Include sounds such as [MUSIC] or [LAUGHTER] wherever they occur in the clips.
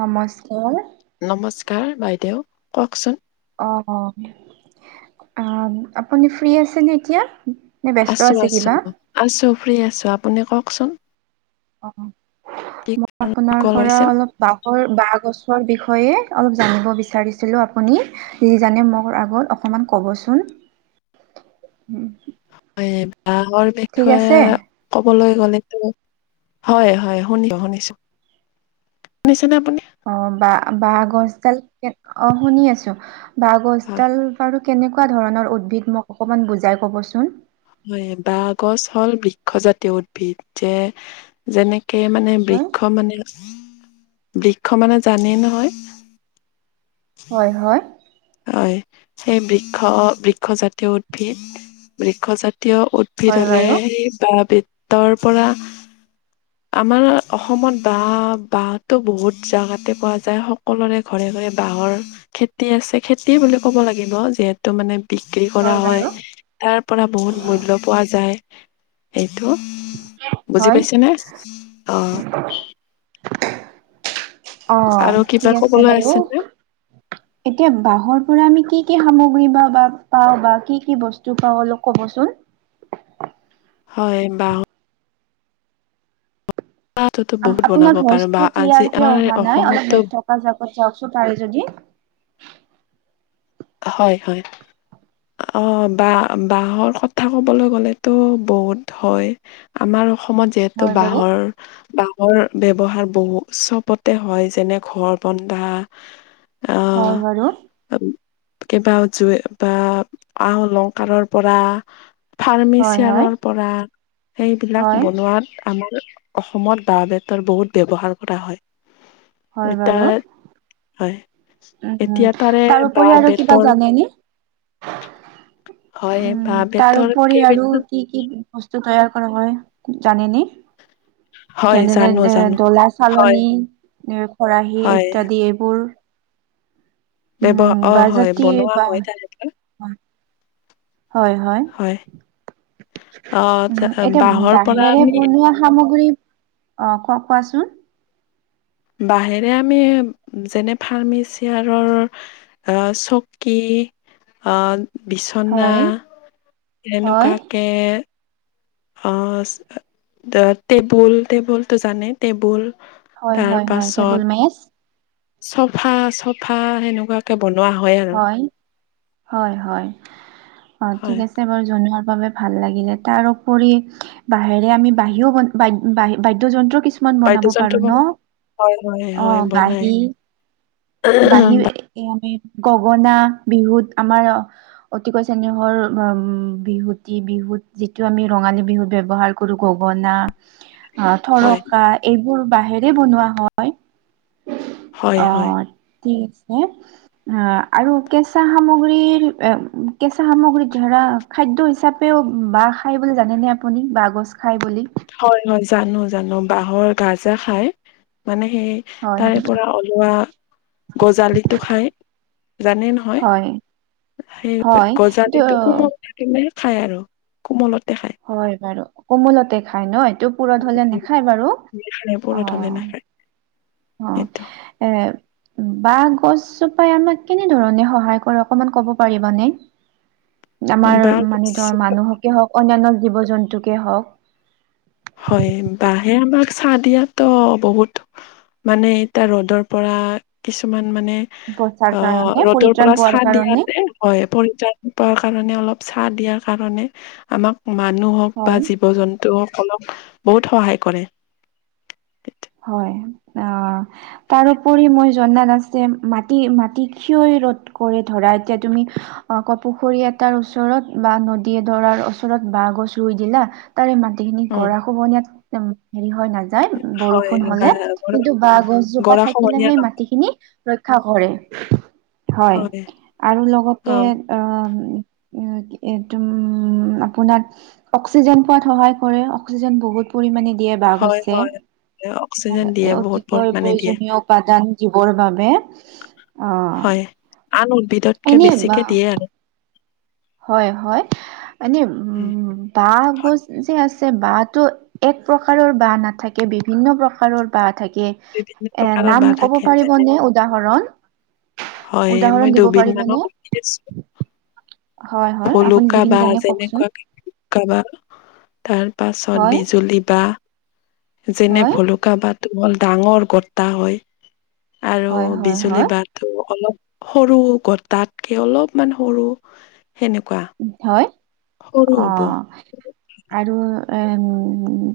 নমস্কাৰ। নমস্কাৰ, বাইদেউ কওঁকচোন। অ' আপুনি ফ্ৰী আছে নে এতিয়া? নে ব্যস্ত আছো, আছে আছো। কিবা? আছো ফ্ৰী আছো আপুনি কওঁকচোন। অ' মই আপোনাৰ কল পৰা কৰিছিল অলপ বাহৰ বাহ গছ বিষয়ে অলপ জানিব বিচাৰিছিলো আপুনি যিজানে মোৰ আগত অকমান ক'বচোন। উম। বাহ গছৰ ঠিক আছে বিষয়ে ক'লে মানে হয়, হয় শুনি শুনিছো শুনিছেনে আপুনি? অ' বা বাহগছডাল অ' শুনি আছো হয় বাহগছডাল বাৰু কেনেকুৱা ধৰণৰ উদ্ভিদ মোক অকমান বুজাই কবচোন। হয় বা গছ হ'ল বৃক্ষজাতীয় উদ্ভিদ যে যেনেক যেনে কে মানে হয় বৃক্ষ মানে বৃক্ষ মানে জানেই নহয়? হয়, হয়। হয়, সেই বৃক্ষ বৃক্ষজাতিয় উদ্ভিদ বৃক্ষজাতীয় এয়া উদ্ভিদ হয় হ'লে বাৰু সেই বাহ, বেতৰ পৰা আমাৰ অসমত বাহহ বাহতো বহুত জেগাতে পোৱা যায়, সকলোৰে ঘৰে বাহৰ খেতি আছে খেতি বুলি ক'ব লাগিব। যিহেতু মানে বিক্ৰী কৰা হয়, তাৰ পৰা বহুত মূল্য পোৱা যায়। টো বুজি হয় পাইছে নে অ' অ' আৰু কিবা ঠিক আছে কবলৈ বাৰু নে? এতিয়া বাহৰ ধৰ আমি কি কি সামগ্ৰী বা বা পাওঁ বা কি কি বস্তু পাওঁ অলপ ক'বচোন [UNINTELLIGIBLE] হয়, বাহৰ বাঁহৰতো বহুত বনাব আপোনাৰ পাৰো বা ভইচটো আজি ক্লিয়াৰ কে আমাৰ অহা নাই অলপ অসমতো নেটৱৰ্ক জেগাত প জাওকচোন পাৰে যদি। হয়, হয়। অ' বাহ বাহৰ কথা ক'বলৈ গ'লেতো বহুত হয় আমাৰ অসমত যিহেতু হয় বাৰু বাহৰ, বাহৰ ব্যৱহাৰ বহু উৎসৱতে হয় যেনে ঘৰ বন্ধা, আহ হয়, বাৰু। কিবা জুই বা আহ অলংকাৰৰ পৰা হয় হয় ফানিৰ্চিয়াৰৰ পৰা সেইবিলাক হয় বনোৱাত আমাৰ অসমত বাঁহ বেতৰ বহুত ব্যৱহাৰ কৰা হয় হয় এ বাৰু তয়া হয় উম এতিয়া তাৰে বাঁহ তাৰউপৰিও আৰু কিবা বেতৰ জানে নে? হয় উম বাঁহ বেতৰ তাৰউপৰি আৰু কেইবিধ কি কি ব্ তৈয়াৰ কৰা হয় জানে নে? হয় তেনেনে জানো জানো এ দলা, হয় চালনী খৰাহী হয় ইত্যাদি এইবোৰ। ব্যৱ উম, অ বাহ হয় জাতি বনোৱা বাহ হয় তেনেকে হয়, হয়। অ উম ত- এতিয়া বাঁহৰ পৰা বাহেৰে আমি বনোৱা সামগ্ৰী আহ ক কোৱাচোন বাহেৰে আমি যেনে ফাৰ্মানিচিয়াৰৰ চকী আহ বিচনা হয়। হয়, এনেকুৱাকে অ টেবুল টেবুল তো জানে টেবুল হয়, তাৰ হয়, হয় টেবুল পাছত মেচ চফা, চফা সেনেকুৱাকে বনোৱা হয় আৰু হয়, হয় অ ঠিক হয় আছে বাৰু জনোৱা বাবে ভাল লাগিলে তাৰপৰি বাহেৰে আমি বাহিৰও ব বাদ্যয় যন্ত্ৰ কিছুমান বনাব পাৰো বাদ্যযন্ত্ৰ ন বনোৱা হয় হয় অ হয় বনাই বাহী বাঢ়ি এ আমি গগনা বিহুত আমাৰ অতিকৈ চেনেহৰ উ বিহুতি বিহুত যিটো আমি ৰঙালী বিহু ব ব্যৱহাৰ কৰো গগনা অ হয় থৰকা এইবোৰ বাহেৰে বনোৱা হয় হয় অ হয় ঠিক আছে। অ আৰু কেঁচা সামগ্ৰীৰ কেঁচা সামগ্ৰী ধৰা খাদ্য হিচাপেও বাহ খাই বুলি জানেনেে আপুনি বাহ গছ খাই বুলি হয়, হয় জানো জানো বাহৰ গাজা খাই মানে সেই হয়, তাৰে পৰা ওলোৱা গজালিতটো খাই জানেই নহয় হয়, সেই হয়, এইটো গজালিতো কোমল থাকিলে খাই আৰু কোমলত হয় বাৰু কমলতে খাই নয় টো পুৰত হ'লে নাখায় বাৰু খায় পুৰত অ হলে নাখায় অ সেইটো এ বাহ গছজোপাই আমাক কেনেধৰণে সহায় কৰে অকমান কব পাৰিব নে [UNINTELLIGIBLE] আমাৰ বা মানে ধৰ মানুহকে হওক অনন্য জীৱ জন্তুকে হওক হয় বাহে আমাক চাহ দিয়াতো বহুত মানে এতিয়া ৰ'দৰ পৰা কিছুমান মানে বচাৰ অ কাৰণে ৰ'দৰ পৰিত্ৰাণ পৰা পোৱাৰ চাহ কাৰণে দিয়াতে হয় পৰিতাপ কাৰণে অলপ চাহ দিয়াৰ কাৰণে আমাক মানুহ হওক বা হয়। জীৱ জন্তু হওক সকলক বহুত সহায় কৰে হয় অ তাৰপৰি মই জনাত আছে মাটি মাটি কিয় ৰদ কৰি ধৰা এতিয়া তুমি অ ক পুখুৰী এটাৰ ওচৰত বা নদীয়ে দৰাৰ ওচৰত বাঁহ গছ ৰুই দিলা তাৰে মাটি খিনি উম। গৰা খ খহনিয়াত হেৰি হৈ নাযায় বৰষুণ হয় বষুণ হলে গা- গৰা কিন্তু বাঁ গছজোপা গৰা থাকিলে খহনীয়া সেই ন মাটিখিনি ৰক্ষা কৰে হয় আৰু লগতে অ দ উম আপোনাৰ অক্সিজেন পোৱাত সহায় কৰে অক্সিজেন বহুত পৰিমণে দিয়ে বাহ হয় গছে হয়। অক্সিজেন দিয়ে বহুত অতিকৈ পৰিমাণে দিয়ে প্ৰয়োজনীয় প জীৱৰ বাবে আহ হয় আন উদ্ভিদ এনে বা- হয়, হয় মানে উম হয় বাহগছ যে আছে বাঁহটো এক প্ৰকাৰৰ বাঁহ নাথাকে বিভিন্ন প্ৰকাৰৰ বাঁহ থাকে বিভিন্ন এ প্ৰকাৰৰ নাম বাঁহ কব থাকে যেনে পাৰিবনে উদাহৰণ হয় উদাহৰণ মই দিব দুবিধ মানৰ পাৰিবনে হয় হয় আপুনি ভুলুকা যিখিনি বা জানে কওকচোন তাৰপাছত হয় বিজুলী বা যেনে হয় ভলুকা বাহটো বৰ ডাঙৰ গটা হয় আৰু হয় হয় বিজুলী হয় বহটো অলপ সৰু গটাতকে অলপমান সৰু সেনেকুৱা হয় সৰু অ হ'ব আৰু এম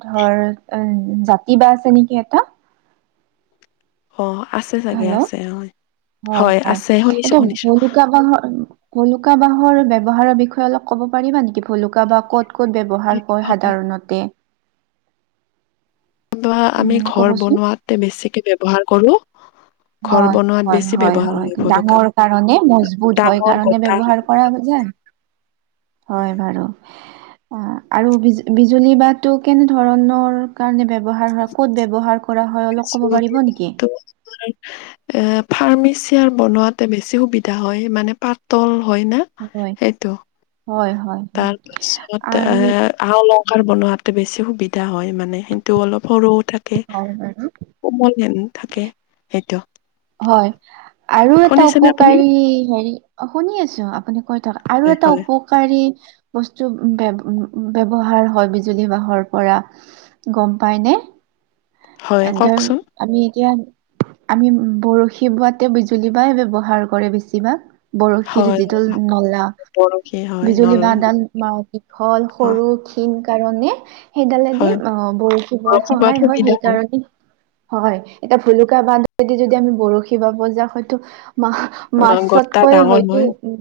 ধৰ জাতি বাঁহ আছে নেকি এটা অ আছে চাগে হেল্ল' আছে হয় হয়, হয় আছে শুনিছো এইটো শুনিছো ভলুকা বাঁহৰ ভুলুকা বাঁহৰ ব্যৱহাৰৰ বিষয়ে অলপ ক'ব পাৰিবা নেকি ভলুকা বাঁহ ক'ত কত ব্যৱহাৰ হয় সাধাৰণতে বা আমি উম, ঘৰ বনোৱাতে বেছিকে ব্যৱহাৰ কৰো উ ঘৰ হয়, বনোৱাত হয়, বেছি হয়, ব্যৱহাৰ হয় ভলুকা ডাঙৰ বাঁহ কাৰণে মজবুত হয় ডাঙৰ কাৰণে গটা ব্যৱহাৰ কৰা যায়। হয় বাৰু অ আৰু বি বিজুলী বাঁহটো কেনে ধৰণৰ কাৰণে ব ক'ত ব্যৱহাৰ কৰা হয় অলপ ক'ব বিজুলী পাৰিব নেকি ফাৰ্নিচিয়াৰ বনোৱাতে বেছি সুবিধা হয় মানে পাতল হয় ন হয়, সেইটো হয়, হয়, হয়। তাৰপিছত আৰু এ আ- অলংকাৰ বনোৱাতে বেছি সুবিধা হয় মানে সেইতো অলপ সৰুও থাকে হয় বাৰু। কোমল হেন থাকে সেইটো হয় আৰু এটা শুনিছেনে আপুনি উপকাৰী হেৰি শুনি আছো আপুনি থকা আৰু হয় এটা হয় উপকাৰী বস্তু ব্যৱহাৰ হয় বিজুলী বাঁহৰ পৰা গম পাইনে হয় ধৰ কওকচোন আমি এতিয়া আমি বৰশী বোৱাতে বিজুলী বাই ব্যৱহাৰ কৰে বেছিভাগ বৰশীৰ হয় যিটো নলা বৰশী হয় নল বিজুলী বাহ এডাল দীঘল অ সৰু ক্ষণ কাৰণে সেইডালেদি হয় বৰশী বোৱাত সহায় হয় সেইকাৰণে হয় এটা ভুলুকা বান্ধদি যদি আমি বৰশী বাব যাও হয়তো মা অ গটা মাছতকৈ ডাঙৰ হয়তো হয় উ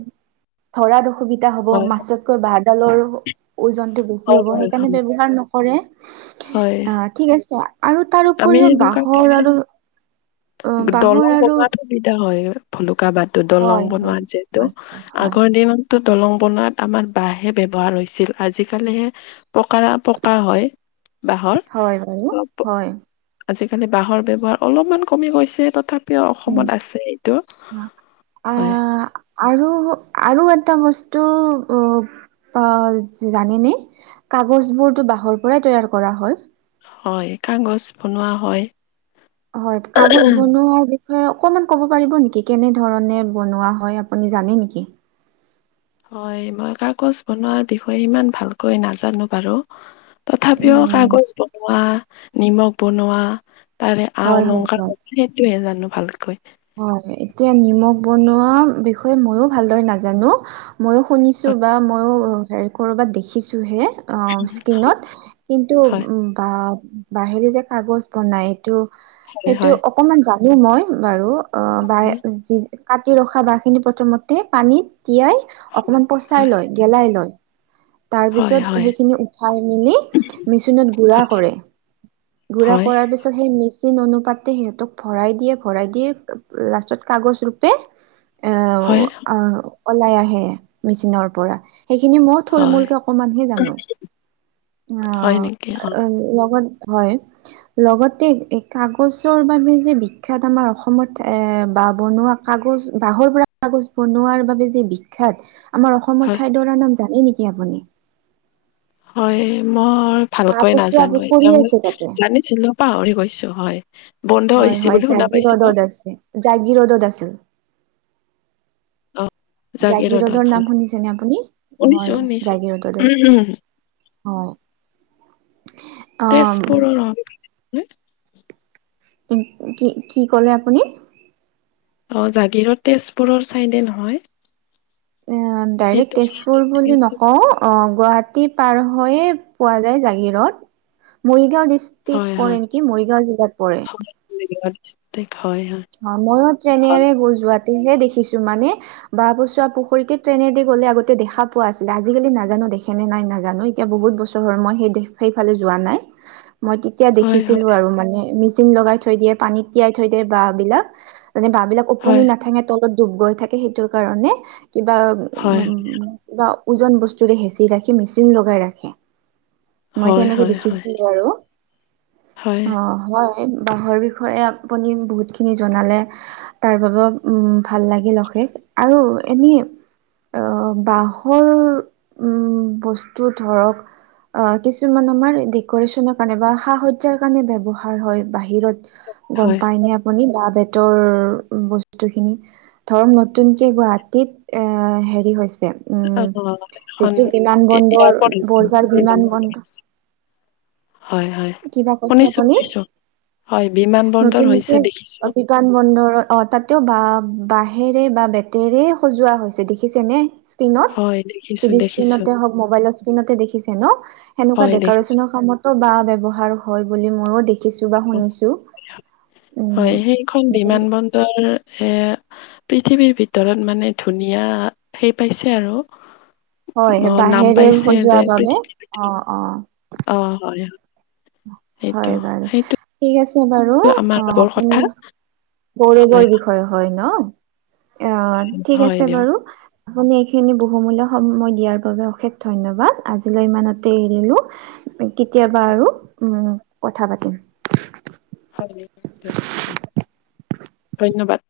ধৰাত অসুবিধা হ'ব হয় মাছতকৈ বাগ ডালৰ ওজনতটো বেছি হয় হ'ব সেইকাৰণে হয় ব্যৱহাৰ নকৰে হয় অ ঠিক আছে আৰু তাৰ আমি উপৰিও সেনেকুৱাকে বাঁহৰ আৰু অ বাঁহৰ দলং আৰু বনোৱাত সুবিধা হয়। ভুলুকা বাঁহটো দলং হয় বনোৱা হয় যিহেতু হয় হয় হয় আগৰ দিন দলং বনোৱাত আমাৰ বাঁহহে ব্যৱহাৰ হৈছিল আজিকালিহে পকাৰ পকা হয় বাঁহৰ হয় বাৰু অলপ হয় আজিকালি বাঁহৰ ব্যৱহাৰ অলপমান কমি গৈছে তথাপ উম হয় আহ আৰু আৰু এটা বস্তু অ অ জানেনে কাগজ বোৰতো বাঁহৰ পৰাই তৈয়াৰ কৰা হয়। হয় কাগজ বনোৱা হয়। হয় কাগজ বনোৱাৰ হয় অকনমান ক'ব পাৰিব নেকি কেনেধৰণে বনোৱা হয় আপুনি জানে নেকি হয়, মই কাগজ বনোৱাৰ বিষয়ে ইমান ভালকৈ নাজানো বাৰু। তথাপিও উম কাগজ বনোৱা নিমখ বনোৱা তাৰে আ হয় হয় অলংকাৰ হয় সেইটোহে জানো ভালকৈ হয়, এতিয়া নিমখ বনোৱা বিষয়ে ময়ো ভালদৰে নাজানো ময়ো শুনিছো হয় বা মইোে ক'ৰবাত দেখিছো হে। অ' হয় স্কিনত কিন্তু হয়। বা বাহিৰে যে কাগজ বনাই ত সেইটো হয় অকমান জানো মই বাৰু অ ব যি কাটি ৰখা বাঁহ খিনি প্ৰথমতে পানীত তিয়াই অকমান পচাই হয় লয় গেলাই লয় তাৰ হয় হয় পিছত হয় সেইখিনি উঠাই মেলি মেচিনত গুৰা কৰে গুৰা হয় কৰাৰ পিছত সেই মি যি ন অনুপাতে সিহঁতক ভৰাই দিয়ে ভৰাই দিয়ে লাষ্টত কাগজ ৰোপে হয় ওলাই আহে, মেচিনৰ পৰা সেইখিনি মই থুল হয় মূলকে অকমানহে জানো হয় নেকি অ' লগত হয়, লগতে কাগজৰ বাবে যে বিখ্যাত আমাৰ অসম অসমত এ বা বনোৱা কাগজ বহৰ পৰা কাগজ বনোৱাৰ বাবে যে বিখ্যাত আমাৰ অসমৰ হয় ঠাইডৰাৰ নাম জানে নেকি আপুনি? হয়, মই বাঁহ ভালকৈ পচোৱা নাজানো পুখুৰী এতিয়া মই আছে তাতে জানিছিলো পাহৰি গৈছো হয়, বন্ধ হৈ হৈছে বোলে। জাগীৰদদ আছে, জাগীৰদদ আছিল। অ' জাগিৰোডত জাগিৰুদৰ নাম হয় শুনিছেনে আপুনি শুনিছো হয় শুনিছো জাগিৰুদত আছে। হয়। অ তেজপুৰৰ কি কি ক'লে আপুনি অ' জাগীৰোড তেজপুৰৰ চাইডে নহয়? এ ডাইৰেক্ট সেইটো তেজপুৰ চাইডত বুলি নকওঁ অ' গুৱাহাটী পাৰ হৈয়ে পোৱা যায় জাগিৰোদ মই মৰিগাঁও হয় ডিষ্ট্ৰিক্ট হয় পৰে নেকি, মৰিগাঁও জিলাত পৰে। হয় অ' ময়ো ট্ৰেইনেৰে গৈ যোৱাত হে দেখিছো মানে বা পচোৱা পুখুৰীতে ট্ৰেইনেদি গ'লে আগতে দেখা পোৱা আছিলে, আজিকালি নাজানো দেখেনে নাই নাজানো এতিয়া বহুত বছৰ হ'ল মই সেই সেইফালে যোৱা নাই। মই তেতিয়া দেখিছিলো হয় হয় হয় আৰু মানে মেচিন লগাই থৈ দিয়ে পানীত তিয়াই থৈ দিয়ে বাহ বিলাক মানে বাহ বিলাক হয় ওপুঙি নাথেঙে তলত ডুব গৈ থাকে সেইটোৰ কাৰণে কিবা হয় হয় উ হয় কিবা ওজন বস্তুৰে হেঁচি ৰাখি, মেচিন লগাই ৰাখে। মই এতিয়া হয় এনেকে হয় হয়। দেখিছিলো আৰু হয়, অ' হয়। বাঁহৰ বিষয়ে আপুনি বহুত খিনি জনালে তাৰ বাবেও উম ভাল লাগিল অশেষ আৰু এনে আহ বহৰ উম বস্তু ধৰক অ' কিছুমান আমাৰ ডেক'ৰেশ্বচনৰ কাৰণে বা সা সজ্জাৰ কাৰণে ব্যৱহাৰ হয়, বাহিৰত গ'ম হয়। পাই নে বাহঁ বেতৰ বস্তু খিনি ধ নতুনকে গুৱাহাটী এ হেৰি হৈছে। উম, অ, এখন যিটো বিমান এ বন্দৰ এয়াৰপৰ্ট হৈছে ন বৰ্জাৰ বিমান বন্দৰ হৈছে। হয়, হয়, কিবা কৈছে শুনিছো আপুনি শুনিছো হয় বিমান বন্দৰ হৈছে দেখি অ' বিমান বন্দৰৰত অ' তাতে বা বাঁহেৰে বা বেতেৰে সজোৱা হৈছে দেখিছে নে স্কিনত হয়, দেখিছো, টিভি দেখিছো। স্কিণৰ হক মবাইলৰ স্ক্ৰীণতে দেখিছে ন সেনেুৱা হয়, দেখিছো। ডেক'ৰেশ্বনৰ কামতো বাহ ব্যৱহাৰ হয় বুলি ময়ো দেখিছো বা শুনিছো হয়, উম সেইখন বিমান বন্দৰ এ পৃথিৱীৰ ভিতৰত মানে ধুনীয়া সেই পাইছে আৰু হয় অ' নাম বাঁহেৰে পাইছে সজোৱা যে বাবে অ পৃথিৱী অ অ' হয়। সেইটো, হয় বাৰু, সেইটো ঠিক আছে বাৰু আমাৰ অ বৰ কথা আপুনি হয়, গৌৰৱৰ বিষয়ে হয় ন। অ' ঠিক হয় আছে দিয়ক। বাৰু আপুনি এইখিনি বহুমূল্য সময় দিয়াৰ বাবে অশেষ ধন্যবাদ, আজিলৈ ইমানতে এৰিলো। কেতিয়াবা আৰু উম কথা পাতিম। হয় দিয়ক, ধন্যবাদ।